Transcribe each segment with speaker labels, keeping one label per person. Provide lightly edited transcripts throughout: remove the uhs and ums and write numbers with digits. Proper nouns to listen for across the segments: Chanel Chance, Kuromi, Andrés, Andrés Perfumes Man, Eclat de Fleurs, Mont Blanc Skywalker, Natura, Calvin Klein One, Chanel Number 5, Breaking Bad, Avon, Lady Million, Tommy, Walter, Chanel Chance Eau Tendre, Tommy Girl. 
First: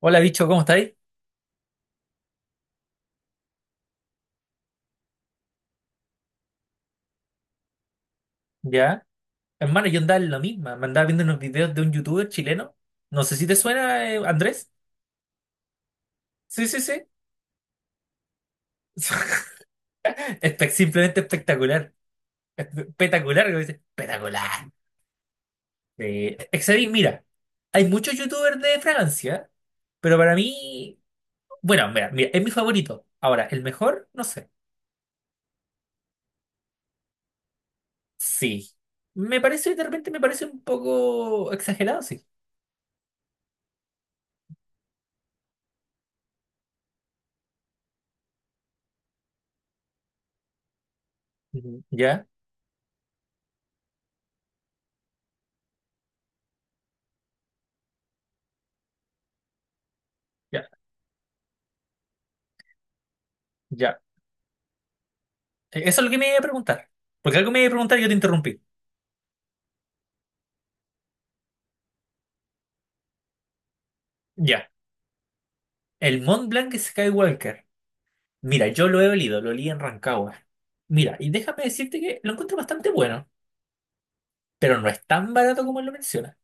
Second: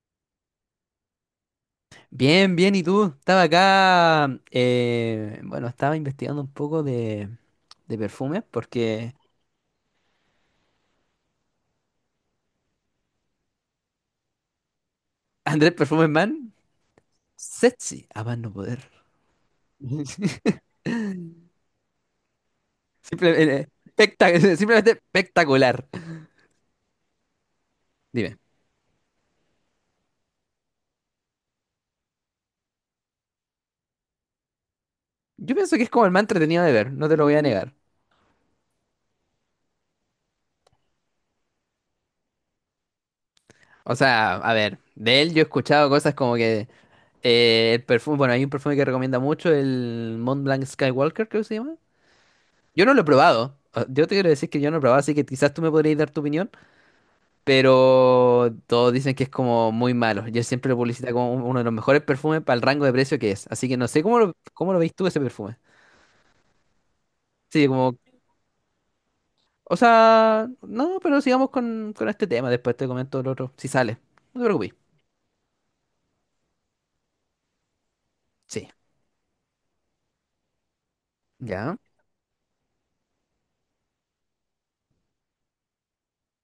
Speaker 1: Hola, bicho, ¿cómo estáis?
Speaker 2: Bien, bien, ¿y tú? Estaba acá, bueno, estaba investigando un poco de perfumes
Speaker 1: Ya.
Speaker 2: porque
Speaker 1: Hermano, yo andaba en la misma. Me andaba viendo unos videos de un youtuber chileno. No sé si te suena, Andrés.
Speaker 2: Andrés Perfumes Man,
Speaker 1: Sí, sí, sí.
Speaker 2: sexy, a más no poder.
Speaker 1: Simplemente espectacular. Espectacular, como
Speaker 2: Simplemente,
Speaker 1: dice. Espectacular.
Speaker 2: simplemente espectacular.
Speaker 1: Excedí, mira, hay muchos
Speaker 2: Dime,
Speaker 1: youtubers de Francia, pero para mí, bueno, mira, es mi favorito. Ahora, el mejor, no sé.
Speaker 2: yo pienso que es como el más entretenido de ver, no te lo voy a negar.
Speaker 1: Sí. Me parece, de repente me parece un poco exagerado, sí.
Speaker 2: O sea, a ver, de él yo he escuchado cosas como que el perfume, bueno, hay un perfume que recomienda mucho, el Mont Blanc Skywalker, creo que se llama.
Speaker 1: Ujú. Ya,
Speaker 2: Yo no lo he probado. Yo te quiero decir que yo no lo he probado, así que quizás tú me podrías dar tu opinión. Pero todos dicen que es como muy malo. Yo
Speaker 1: ya,
Speaker 2: siempre lo publicita como uno de los mejores perfumes para el rango de precio que es. Así que no
Speaker 1: ya.
Speaker 2: sé cómo cómo lo veis tú ese perfume.
Speaker 1: Eso es lo que me iba a preguntar. Porque algo me
Speaker 2: Sí,
Speaker 1: iba a preguntar
Speaker 2: como,
Speaker 1: y yo te interrumpí.
Speaker 2: o sea, no, pero sigamos con este tema. Después te comento el otro, si sale. No te
Speaker 1: Ya,
Speaker 2: preocupes.
Speaker 1: el Mont Blanc Skywalker. Mira,
Speaker 2: Sí.
Speaker 1: yo lo he olido, lo olí en Rancagua. Mira, y déjame
Speaker 2: Ya.
Speaker 1: decirte que lo encuentro bastante bueno, pero no es tan barato como él lo menciona.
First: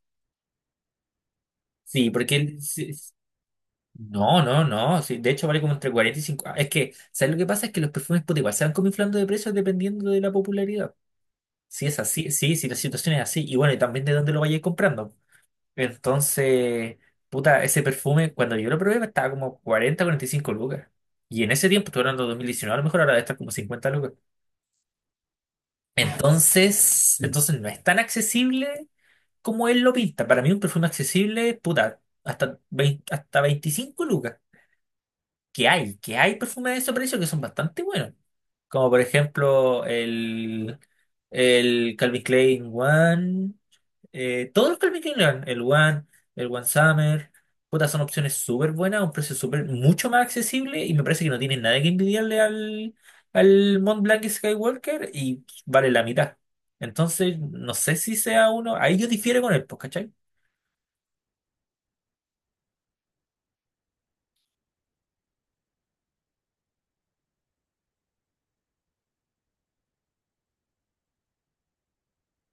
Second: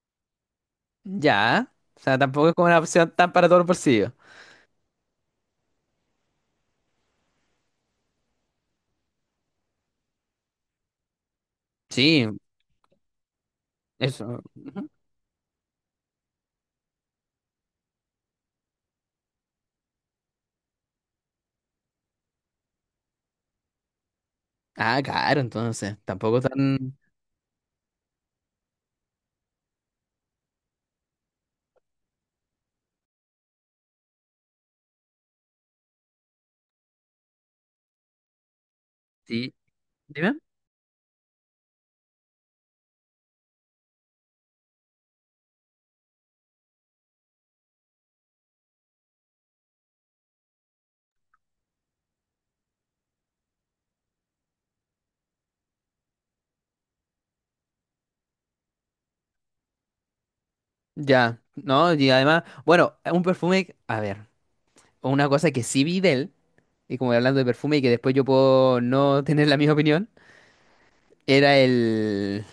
Speaker 2: Ya. O
Speaker 1: Sí,
Speaker 2: sea, tampoco es como una
Speaker 1: sí,
Speaker 2: opción
Speaker 1: sí.
Speaker 2: tan para todos los bolsillos.
Speaker 1: No, no, no. Sí, de hecho, vale como entre 40 y 50. Es que, ¿sabes lo que pasa? Es que los perfumes puta, igual se van como inflando de precios dependiendo de la popularidad. Si es
Speaker 2: Sí,
Speaker 1: así, sí, si la situación es así, y bueno, y también de dónde lo
Speaker 2: eso.
Speaker 1: vayas comprando. Entonces, puta, ese perfume, cuando yo lo probé, estaba como 40, 45 lucas. Y en ese tiempo, estoy hablando de 2019. A lo mejor ahora debe estar como 50 lucas.
Speaker 2: Ah, claro, entonces. Tampoco tan.
Speaker 1: Entonces no es tan accesible como él lo pinta. Para mí, un perfume accesible, puta, hasta 20 hasta 25 lucas. Que hay perfumes de ese precio que son bastante buenos. Como por
Speaker 2: Sí.
Speaker 1: ejemplo
Speaker 2: Dime.
Speaker 1: el, Calvin Klein One. Todos los Calvin Klein, el One Summer, puta, son opciones súper buenas, a un precio súper mucho más accesible y me parece que no tienen nada que envidiarle al Mont Blanc y Skywalker y vale la mitad. Entonces, no sé si sea uno, ahí yo difiero con él, pues, ¿cachai?
Speaker 2: Ya. No, y además, bueno, un perfume. A ver, una cosa que sí vi de él. Y como hablando de perfume y que después yo puedo no tener la misma opinión, era el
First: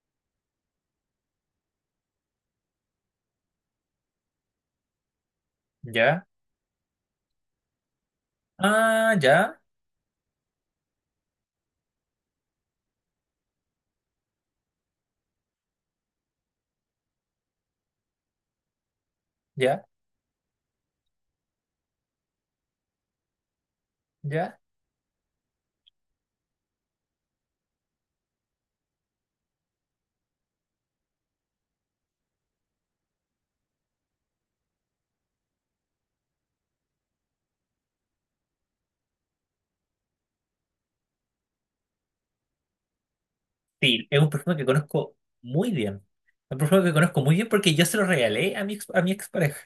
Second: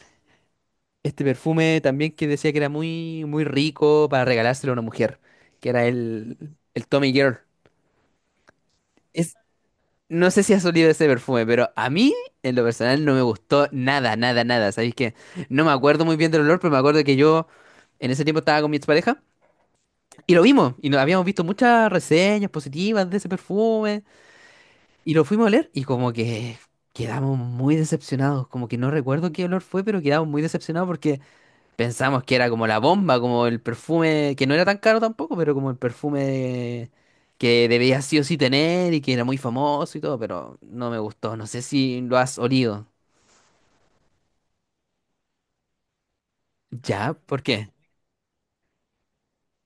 Speaker 2: este perfume también que decía que era muy muy rico para regalárselo a una mujer, que era
Speaker 1: Ya.
Speaker 2: el Tommy Girl.
Speaker 1: Ah,
Speaker 2: Es,
Speaker 1: ya,
Speaker 2: no sé si has olido ese perfume, pero a mí en lo personal no me gustó nada, nada, nada. ¿Sabéis que no me acuerdo muy bien del olor? Pero me acuerdo que yo en ese tiempo estaba con mi expareja
Speaker 1: ya,
Speaker 2: y lo vimos y no, habíamos visto muchas reseñas positivas de ese perfume.
Speaker 1: ya.
Speaker 2: Y lo fuimos a oler y como que quedamos muy decepcionados, como que no recuerdo qué olor fue, pero quedamos muy decepcionados porque pensamos que era como la bomba, como el perfume, que no era tan caro tampoco, pero como el perfume que debía sí o sí tener y que era muy famoso y todo, pero no me gustó, no sé si lo has olido.
Speaker 1: Sí, es un perfume que conozco muy bien. Un perfume que
Speaker 2: ¿Ya?
Speaker 1: conozco muy
Speaker 2: ¿Por
Speaker 1: bien
Speaker 2: qué?
Speaker 1: porque yo se lo regalé a mi expareja.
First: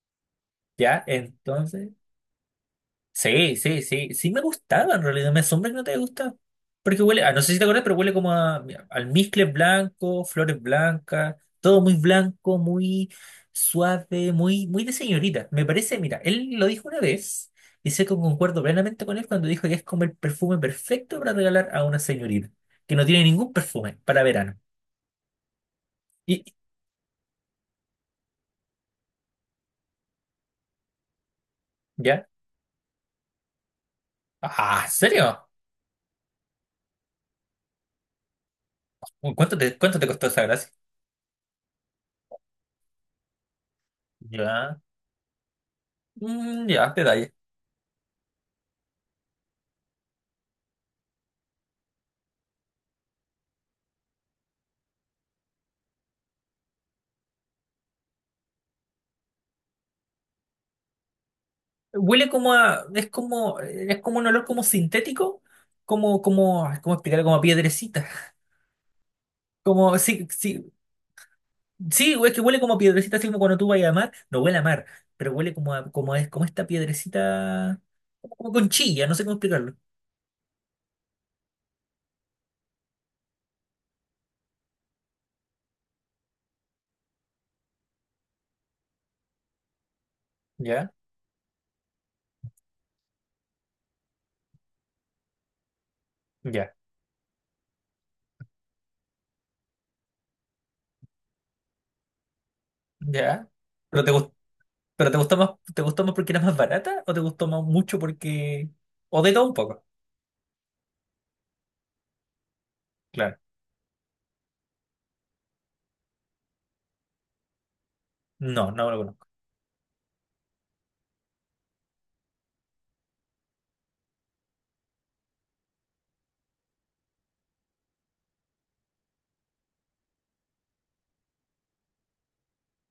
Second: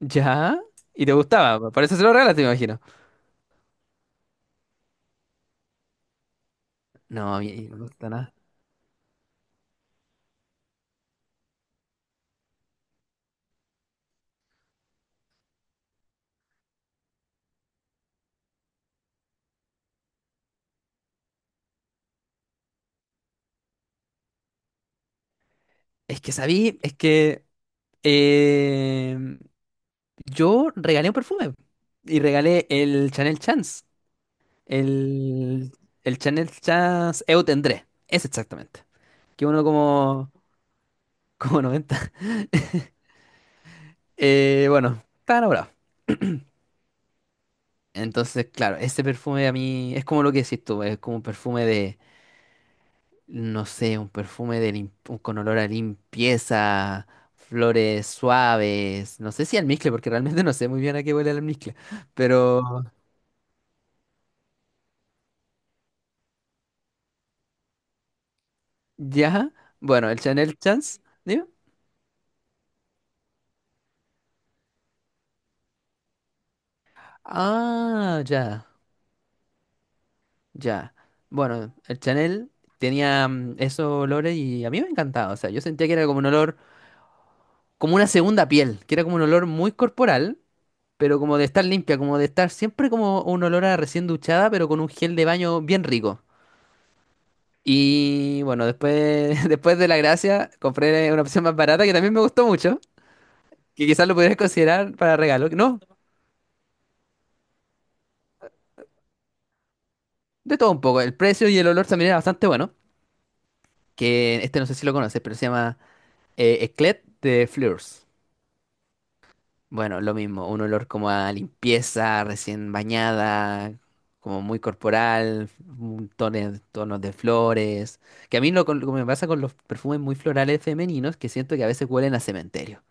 Speaker 2: ¿Ya?
Speaker 1: Ya,
Speaker 2: ¿Y te gustaba? Por
Speaker 1: entonces.
Speaker 2: eso se lo regalaste, me imagino.
Speaker 1: Sí, sí, sí. Sí me gustaba en realidad. Me asombra que no te gusta. Porque huele,
Speaker 2: No,
Speaker 1: no
Speaker 2: a
Speaker 1: sé si te
Speaker 2: mí no
Speaker 1: acuerdas,
Speaker 2: me
Speaker 1: pero
Speaker 2: gusta
Speaker 1: huele como
Speaker 2: nada.
Speaker 1: a mira, almizcle blanco, flores blancas, todo muy blanco, muy suave, muy, muy de señorita. Me parece, mira, él lo dijo una vez, y sé que concuerdo plenamente con él cuando dijo que es como el perfume perfecto para regalar a una señorita, que no tiene ningún perfume para verano.
Speaker 2: Es que
Speaker 1: ¿Y
Speaker 2: sabí, es que... em, yo regalé un perfume y
Speaker 1: ya?
Speaker 2: regalé el Chanel Chance,
Speaker 1: Ah, ¿en serio?
Speaker 2: el, el Chanel Chance Eu Tendré, es exactamente,
Speaker 1: Uy,
Speaker 2: que
Speaker 1: ¿Cuánto
Speaker 2: uno
Speaker 1: te, cuánto te costó
Speaker 2: como,
Speaker 1: esa gracia?
Speaker 2: como 90.
Speaker 1: Ya.
Speaker 2: Bueno, está enamorado.
Speaker 1: Mm, ya, detalle.
Speaker 2: Entonces, claro, ese perfume a mí es como lo que decís tú, es como un perfume de, no sé, un perfume de con olor a limpieza, flores suaves, no sé si almizcle, porque realmente no sé muy bien a qué huele el almizcle,
Speaker 1: Huele como a,
Speaker 2: pero
Speaker 1: es como un olor como sintético, ¿Cómo explicarlo? Como a piedrecita.
Speaker 2: ya, bueno, el
Speaker 1: Sí,
Speaker 2: Chanel
Speaker 1: sí,
Speaker 2: Chance, ¿sí?
Speaker 1: sí, es que huele como a piedrecita, así como cuando tú vas a mar, no huele a mar, pero huele como a, como es, como esta piedrecita,
Speaker 2: Ah,
Speaker 1: como
Speaker 2: ya,
Speaker 1: conchilla, no sé cómo explicarlo.
Speaker 2: ya. Bueno, el Chanel tenía esos olores y a mí me encantaba. O sea, yo sentía que era como un olor, como una segunda piel, que era como un olor muy corporal,
Speaker 1: Ya,
Speaker 2: pero como de estar limpia, como de estar siempre como un olor a recién duchada, pero con un gel de baño bien rico.
Speaker 1: ya,
Speaker 2: Y bueno, después, después de la gracia, compré una opción más barata que también me gustó mucho,
Speaker 1: ya.
Speaker 2: que
Speaker 1: Pero
Speaker 2: quizás
Speaker 1: te
Speaker 2: lo
Speaker 1: gustó,
Speaker 2: pudieras considerar
Speaker 1: pero
Speaker 2: para
Speaker 1: te gustó
Speaker 2: regalo.
Speaker 1: más,
Speaker 2: No,
Speaker 1: te gustó más porque era más barata, o te gustó más mucho porque, o de todo un poco,
Speaker 2: de todo un poco. El precio y el olor también era bastante bueno,
Speaker 1: claro.
Speaker 2: que este no sé si lo conoces, pero se llama... Eclet de Fleurs.
Speaker 1: No, no lo conozco.
Speaker 2: Bueno, lo mismo, un olor como a limpieza, recién bañada, como muy corporal, un tonos de flores. Que a mí lo que me pasa con los perfumes muy florales femeninos, que siento que a veces huelen a cementerio.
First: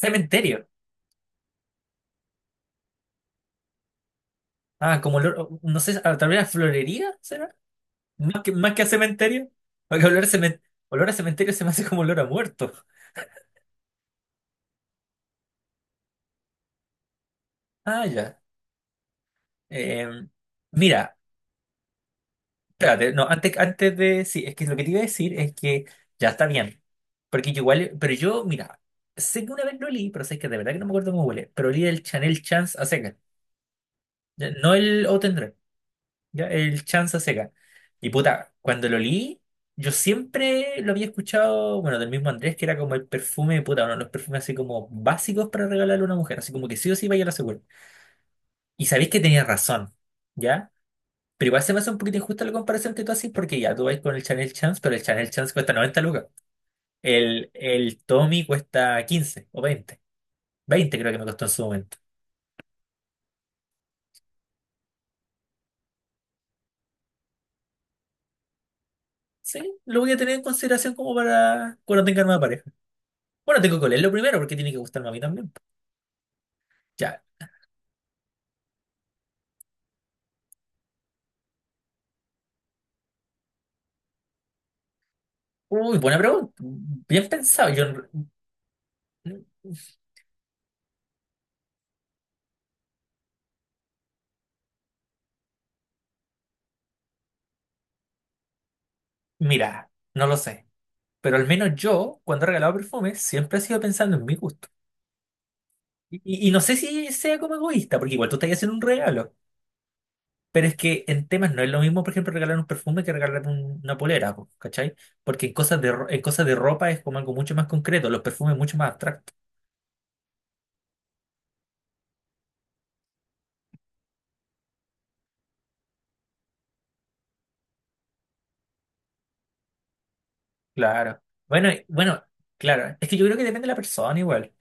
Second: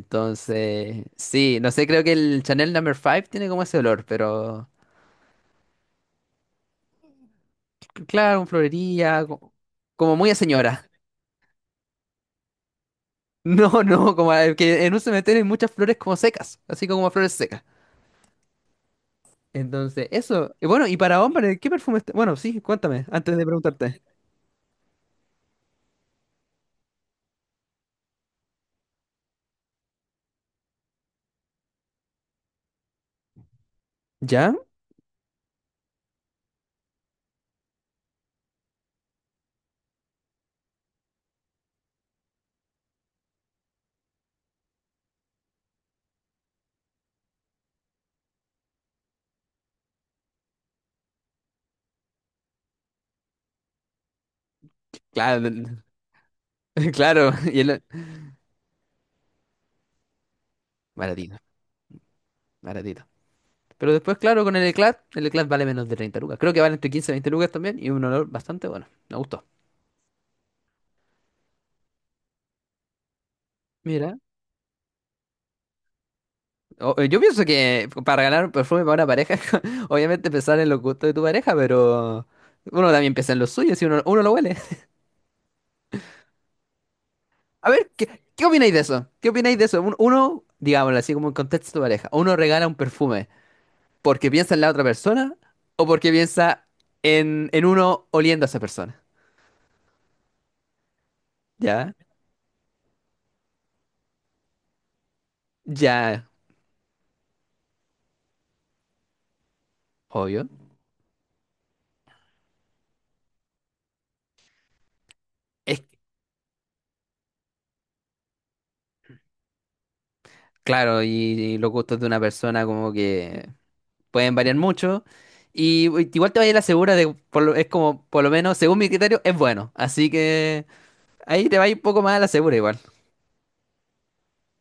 Speaker 1: Cementerio.
Speaker 2: sí, no sé, creo que el Chanel Number 5 tiene como ese olor, pero
Speaker 1: Ah, como olor, no sé, tal vez a florería.
Speaker 2: claro,
Speaker 1: Más
Speaker 2: un
Speaker 1: que, más que a
Speaker 2: florería,
Speaker 1: cementerio, porque
Speaker 2: como muy a señora.
Speaker 1: olor a cementerio se me hace como olor a muerto.
Speaker 2: No, no, que en un cementerio hay muchas flores como secas, así como flores secas.
Speaker 1: Ah, ya. Eh,
Speaker 2: Entonces, eso. Y bueno, y
Speaker 1: mira,
Speaker 2: para hombres, ¿qué perfume está? Bueno, sí, cuéntame,
Speaker 1: espérate, no,
Speaker 2: antes de
Speaker 1: antes
Speaker 2: preguntarte.
Speaker 1: de. Sí, es que lo que te iba a decir es que ya está bien. Porque yo igual, pero yo, mira, sé que una vez lo olí, pero sé que de verdad que no me acuerdo cómo huele, pero olí el Chanel Chance a secas. Ya.
Speaker 2: ¿Ya?
Speaker 1: No el O. Ya, el chanza seca. Y puta, cuando lo leí, yo siempre lo había escuchado, bueno, del mismo Andrés, que era como el perfume, puta, uno de los perfumes así como básicos para regalarle a una mujer, así como que sí o sí vaya a la segura. Y sabéis que tenía razón, ¿ya? Pero igual se me hace un poquito injusta la comparación que tú haces, porque ya tú vais con el Chanel Chance, pero el Chanel
Speaker 2: Claro,
Speaker 1: Chance cuesta 90 lucas.
Speaker 2: claro.
Speaker 1: El,
Speaker 2: Y el...
Speaker 1: el Tommy cuesta 15 o 20. 20 creo que me
Speaker 2: Baratito,
Speaker 1: costó en su momento.
Speaker 2: baratito. Pero después, claro, con el Eclat vale menos de 30 lucas. Creo que vale entre 15 y 20 lucas también y un olor bastante bueno. Me gustó.
Speaker 1: Sí, lo voy a tener en consideración como para cuando tenga nueva pareja. Bueno, tengo que leerlo
Speaker 2: Mira,
Speaker 1: primero porque tiene que gustarme a mí también. Ya.
Speaker 2: yo pienso que para ganar un perfume para una pareja, obviamente pensar en los gustos de tu pareja, pero uno también piensa en los suyos y uno lo huele.
Speaker 1: Uy, buena pregunta. Bien pensado.
Speaker 2: A
Speaker 1: Yo,
Speaker 2: ver, ¿qué opináis de eso? ¿Qué opináis de eso? Uno, digámoslo así como en contexto de pareja, uno regala un perfume porque piensa en la otra persona o porque piensa en uno oliendo a esa persona.
Speaker 1: mira, no lo sé. Pero al menos
Speaker 2: ¿Ya?
Speaker 1: yo, cuando he regalado perfumes, siempre he sido pensando en mi gusto. Y,
Speaker 2: Ya,
Speaker 1: y- y no sé si sea como egoísta, porque igual tú estás haciendo un regalo.
Speaker 2: obvio.
Speaker 1: Pero es que en temas no es lo mismo, por ejemplo, regalar un perfume que regalar una polera, po, ¿cachai? Porque en cosas
Speaker 2: Es
Speaker 1: de, ro- en cosas de ropa es como algo mucho más concreto, los perfumes mucho más abstractos.
Speaker 2: claro, y los gustos de una persona como que pueden variar mucho. Y igual te vaya a la segura de, es como, por lo menos, según mi criterio, es bueno. Así que
Speaker 1: Claro.
Speaker 2: ahí te va
Speaker 1: Bueno,
Speaker 2: un poco más a la segura igual.
Speaker 1: claro. Es que yo creo que depende de la persona igual.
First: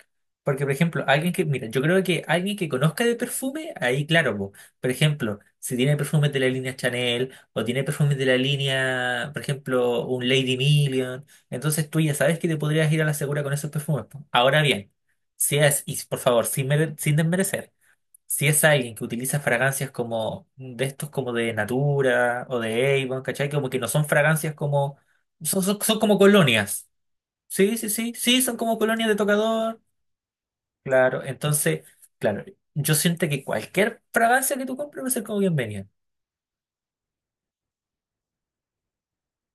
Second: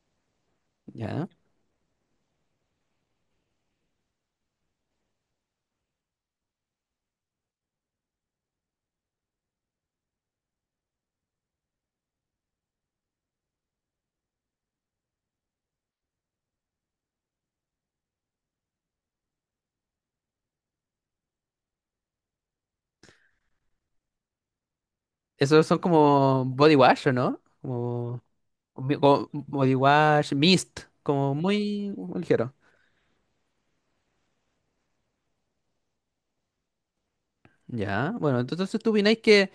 Speaker 1: Porque, por ejemplo,
Speaker 2: ¿Ya?
Speaker 1: alguien que, mira, yo creo que alguien que conozca de perfume, ahí claro, po. Por ejemplo, si tiene perfumes de la línea Chanel o tiene perfumes de la línea, por ejemplo, un Lady Million, entonces tú ya sabes que te podrías ir a la segura con esos perfumes, po. Ahora bien, si es, y por favor, sin desmerecer. Si es alguien que utiliza fragancias como de estos como de Natura o de Avon, ¿cachai? Como que no son fragancias como... Son,
Speaker 2: Esos
Speaker 1: son,
Speaker 2: son
Speaker 1: son como
Speaker 2: como body
Speaker 1: colonias.
Speaker 2: wash, ¿o no?
Speaker 1: Sí, sí, sí,
Speaker 2: Como,
Speaker 1: sí, son como colonias de
Speaker 2: como body
Speaker 1: tocador.
Speaker 2: wash, mist,
Speaker 1: Claro,
Speaker 2: como
Speaker 1: entonces,
Speaker 2: muy
Speaker 1: claro,
Speaker 2: ligero.
Speaker 1: yo siento que cualquier fragancia que tú compres va a ser como bienvenida.
Speaker 2: Ya, bueno, entonces tú opináis que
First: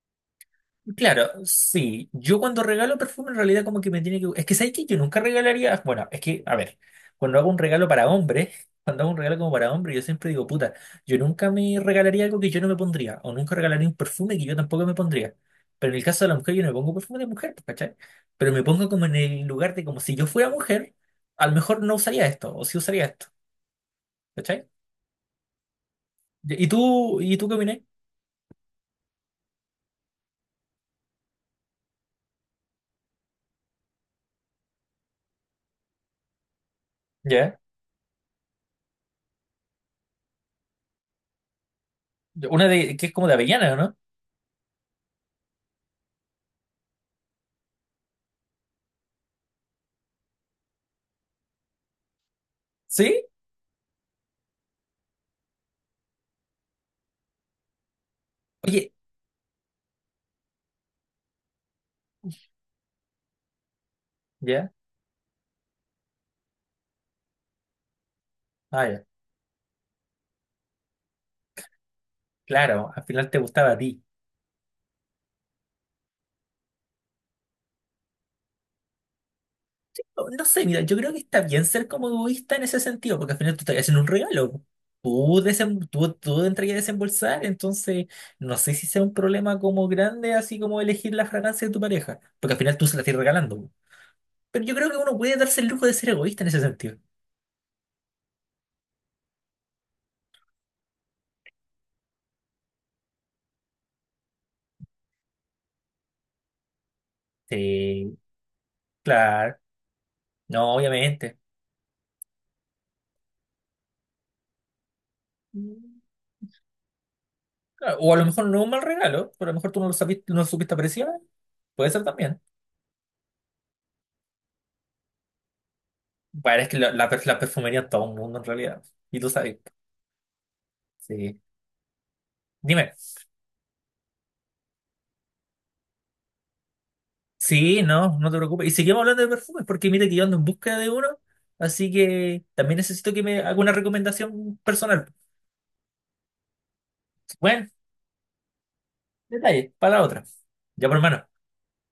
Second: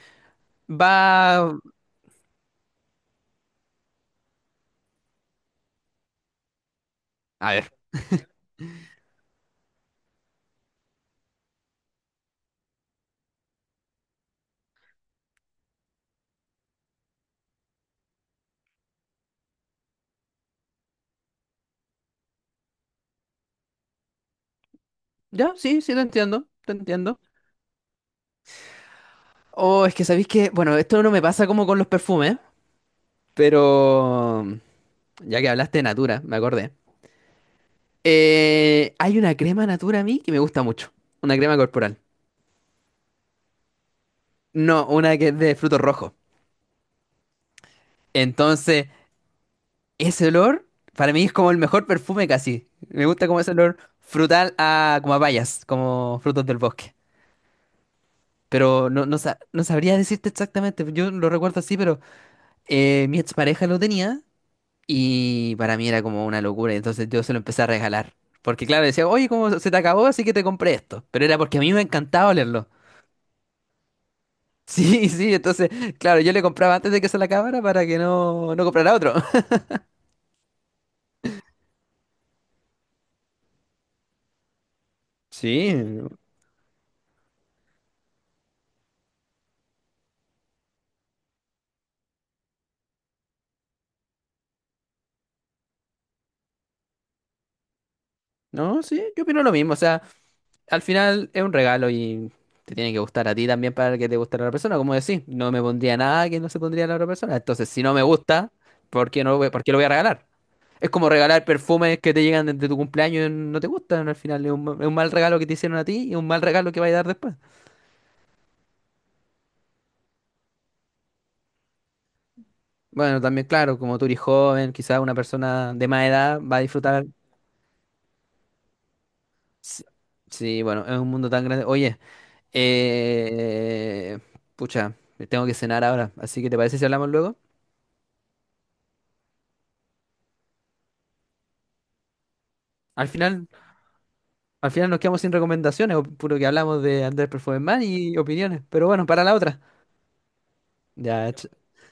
Speaker 1: Claro,
Speaker 2: va.
Speaker 1: sí. Yo cuando regalo perfume, en realidad como que me tiene que... Es que, ¿sabes que yo nunca regalaría...? Bueno, es que, a ver, cuando hago
Speaker 2: A
Speaker 1: un
Speaker 2: ver.
Speaker 1: regalo para hombres, cuando hago un regalo como para hombres, yo siempre digo, puta, yo nunca me regalaría algo que yo no me pondría, o nunca regalaría un perfume que yo tampoco me pondría. Pero en el caso de la mujer, yo no me pongo perfume de mujer, pues, ¿cachai? Pero me pongo como en el lugar de como si yo fuera mujer, a lo mejor no usaría esto, o sí usaría esto, ¿cachai?
Speaker 2: Ya, sí, sí, te entiendo.
Speaker 1: ¿Y
Speaker 2: Te
Speaker 1: tú,
Speaker 2: entiendo.
Speaker 1: y tú qué opinas?
Speaker 2: Oh, es que sabéis que. Bueno, esto no me pasa como con los perfumes. Pero. Ya que hablaste de Natura, me acordé.
Speaker 1: Ya.
Speaker 2: Hay una crema Natura a mí que me gusta mucho. Una crema corporal.
Speaker 1: Una de, que es como de avellana, ¿o no?
Speaker 2: No, una que es de frutos rojos. Entonces, ese olor para mí es como el mejor perfume casi. Me
Speaker 1: ¿Sí?
Speaker 2: gusta como ese olor frutal a como a bayas, como frutos del bosque. Pero
Speaker 1: Oye,
Speaker 2: no, no, no sabría decirte exactamente, yo lo recuerdo así, pero mi expareja lo tenía
Speaker 1: ya.
Speaker 2: y para mí era como una locura, entonces yo se lo empecé a regalar. Porque claro,
Speaker 1: Ah, ya.
Speaker 2: decía, oye, ¿cómo se te acabó? Así que te compré esto. Pero era porque a mí me encantaba olerlo.
Speaker 1: Claro, al final te gustaba a ti.
Speaker 2: Sí, sí, entonces, claro, yo le compraba antes de que se la acabara para que no comprara otro.
Speaker 1: No, no sé, mira, yo creo que está bien ser como egoísta en ese sentido, porque al final tú estás haciendo un regalo. Tú,
Speaker 2: Sí,
Speaker 1: desem- tú, tú entrarías a desembolsar, entonces no sé si sea un problema como grande, así como elegir la fragancia de tu pareja, porque al final tú se la estás regalando. Pero yo creo que uno puede darse el lujo de ser egoísta en ese sentido.
Speaker 2: no, sí, yo opino lo mismo, o sea... al final es un regalo y te tiene que gustar a ti también para que te guste a la otra persona. Como decís, no me pondría nada que no se pondría a la otra persona. Entonces, si no me
Speaker 1: Sí,
Speaker 2: gusta, ¿por qué no
Speaker 1: claro,
Speaker 2: por qué lo voy a regalar?
Speaker 1: no,
Speaker 2: Es como
Speaker 1: obviamente.
Speaker 2: regalar perfumes que te llegan desde tu cumpleaños y no te gustan. Al final es es un mal regalo que te hicieron a
Speaker 1: Mm,
Speaker 2: ti y un mal regalo que va a dar después.
Speaker 1: claro, o a lo mejor no es un mal regalo, pero a lo mejor tú no lo sabiste, no lo supiste apreciar, puede ser también.
Speaker 2: Bueno, también, claro, como tú eres joven, quizás una persona de más edad va a
Speaker 1: Bueno, es que la,
Speaker 2: disfrutar.
Speaker 1: la perfumería es todo un mundo en realidad, y tú sabes.
Speaker 2: Sí, sí, bueno, es un mundo
Speaker 1: Sí.
Speaker 2: tan grande. Oye,
Speaker 1: Dime,
Speaker 2: eh, pucha, tengo que cenar ahora. Así que, ¿te parece si hablamos luego?
Speaker 1: sí, no, no te preocupes. Y seguimos hablando de perfumes, porque mira que yo ando en búsqueda de uno, así que también
Speaker 2: Al
Speaker 1: necesito que me
Speaker 2: final.
Speaker 1: haga una recomendación
Speaker 2: Al final nos
Speaker 1: personal.
Speaker 2: quedamos sin recomendaciones, o puro que hablamos de Andrés
Speaker 1: Bueno,
Speaker 2: Performance y opiniones. Pero bueno, para la otra.
Speaker 1: detalle, para la otra. Ya, por hermano,
Speaker 2: Ya,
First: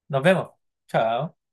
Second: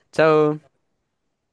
Speaker 1: nos vemos.
Speaker 2: chao.
Speaker 1: Chao.